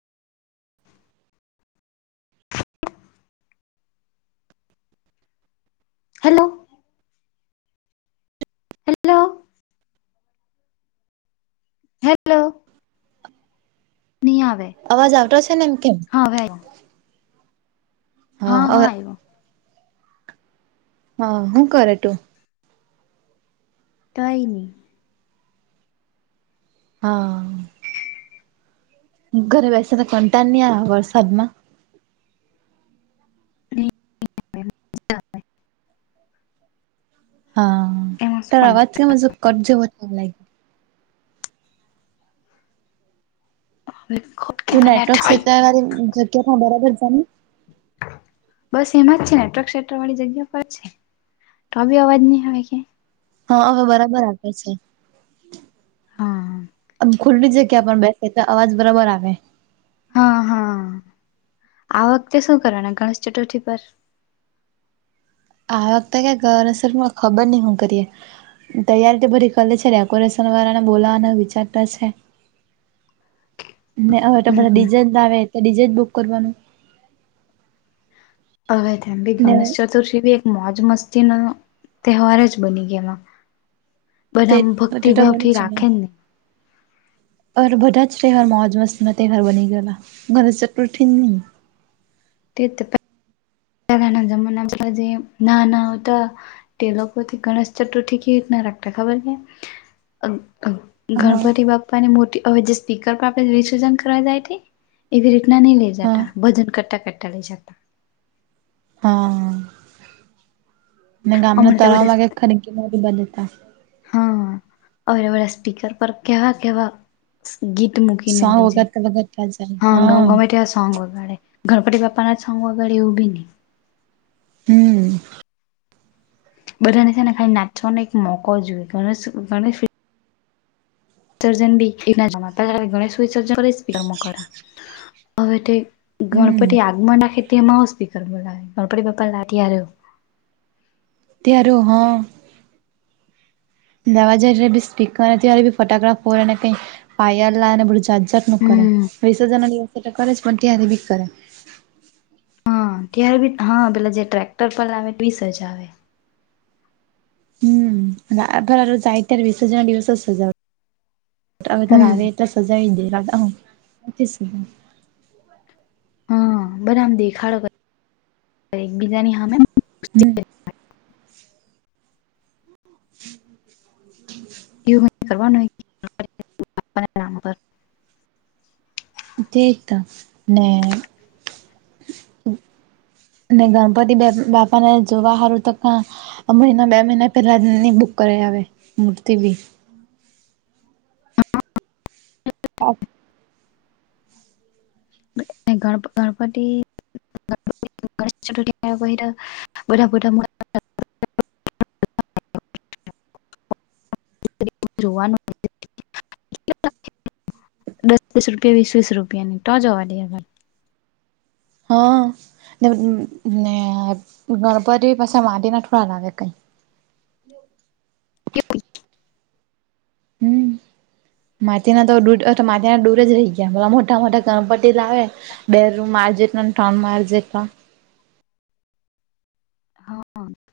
Hello. Hello. Hello, ની આવે. અવાજ આવતો છે ને, એમ કેમ. હા હવે આવ્યો હા હવે હા હું કરે ટુ? કઈ ની. હા હા હા. ઘરે બેસીને કંટાળ ની આવે વરસાદમાં? [unintelligible] હા એમાં તારો શું અવાજ [unintelligible] કટ જેવો [unintelligible] [unintelligible] તું નેટવર્ક ક્ષેત્રવાળી જગ્યામાં બરાબર જાની. બસ એમાં જ છે, નેટવર્ક ક્ષેત્ર વાળી જગ્યા પર જ છે, તોબી અવાજ નઈ આવે કે હા હવે બરાબર આવે છે. હા [unintelligible] ખુલ્લી જગ્યા પણ બેસે તો, અવાજ બરાબર આવે. હા હા, આ વખતે શું કરવાના ગણેશ ચતુર્થી પર? આ વખતે [unintelligible] ખબર નહીં હું કરીએ? તૈયારી તો બધી કર લી છે, ડેકોરેશન વાળાને બોલાવાનો વિચાર તો છે. ને હવે તો બધા હમ ડીજેજ લાવે, તો ડીજે જ બુક કરવાનું. હવે તો એમ બી ને ગણેશ ચતુર્થી બી એક મોજ મસ્તીનો તહેવાર જ બની ગયો એમાં. બધા તે આમ તે તો બની ભક્તિભાવથી રાખે ને નઈ. હવે તો બધા જ તહેવાર મોજ મસ્તીના તહેવાર બની ગયલા, ગણેશ ચતુર્થી જ ની. તે જ તો [unintelligible] પહેલેના જમાનામાં તો હજી નાના હોતા તે લોકોથી ગણેશ ચતુર્થી કેવી રીતના રાખતા ખબર છે? [unintelligible] હા ગણપતિ બાપ્પાની મૂર્તિ, હવે જે સ્પીકર પર આપણે વિસર્જન કરવા જાય તે. એવી રીતના નઈ લઈ હા જાતા, ભજન કરતા કરતા લઈ જાતા. હા હા હા. અને ગામના હમણાં તો બધા તળાવમાં [unintelligible] હા હવે ઓલા સ્પીકર પર કેવા કેવા ગીત મૂકીને સોંગ લઈ જાય, વગાડતા વગાડતા જાય હા ગ ગમે તેવા આ સોંગ વગાડે. ગણપતિ બાપ્પાના જ સોંગ વગાડે એવું બી નહી. હમ બાધાને છેને ખાલી નાચવાનો એક મોકો જોય ગણેશ [unintelligible] ગણપતિ હમ આગમન નાખે મા આવ સ્પીકર બોલા ગણપતિ પપ્પા તાર્યો ત્યારે હા દાવાજ સ્પીકર નથીવા્યારે ફોટો્રાફ હોયને કઈ પાયાર લાવેને બધુ જાત જાત નું કરે હમ વિસર્જા ના દિવસે કરે જ પણ ત્યાંથી બી કરે. હા ત્યારે બી હા પેલા જે ટ્રેક્ટર પર લાવે તો સજઆવે. હમ આય જાય ત્યારે વિસર્જન દિવસ સજાવે. હવે ત હમ આવે તો સજાવી દે હા બધા આમ દેખાડો કર એકબીજાની હામે હમ [inaudible] એવું ન કરવાનું હોય. ઠીક ત ને ને ગણપતિ બાપાને જોવા સારું તો ક અમરીના બે મહિના પહેલાંની બુક કર આવે મૂર્તિ બી ઓ ગણપ ગણપતિ [unintelligible] બુધા બુધા મ જોવાનું [unintelligible] દસ દસ રૂપિયા વીસ વીસ રૂપિયાની તો જવા દે આર હા ને ને ગણપતિ પાસે માંટીના થોડા લાગે કંઈ [inaudible] હમ્મ માટીના તો [unintelligible] તો માટીના દૂર જ રહી ગયા મોટા મોટા ગણપતી લાવે બે માર જેટને ટઉન માર જેટલા હા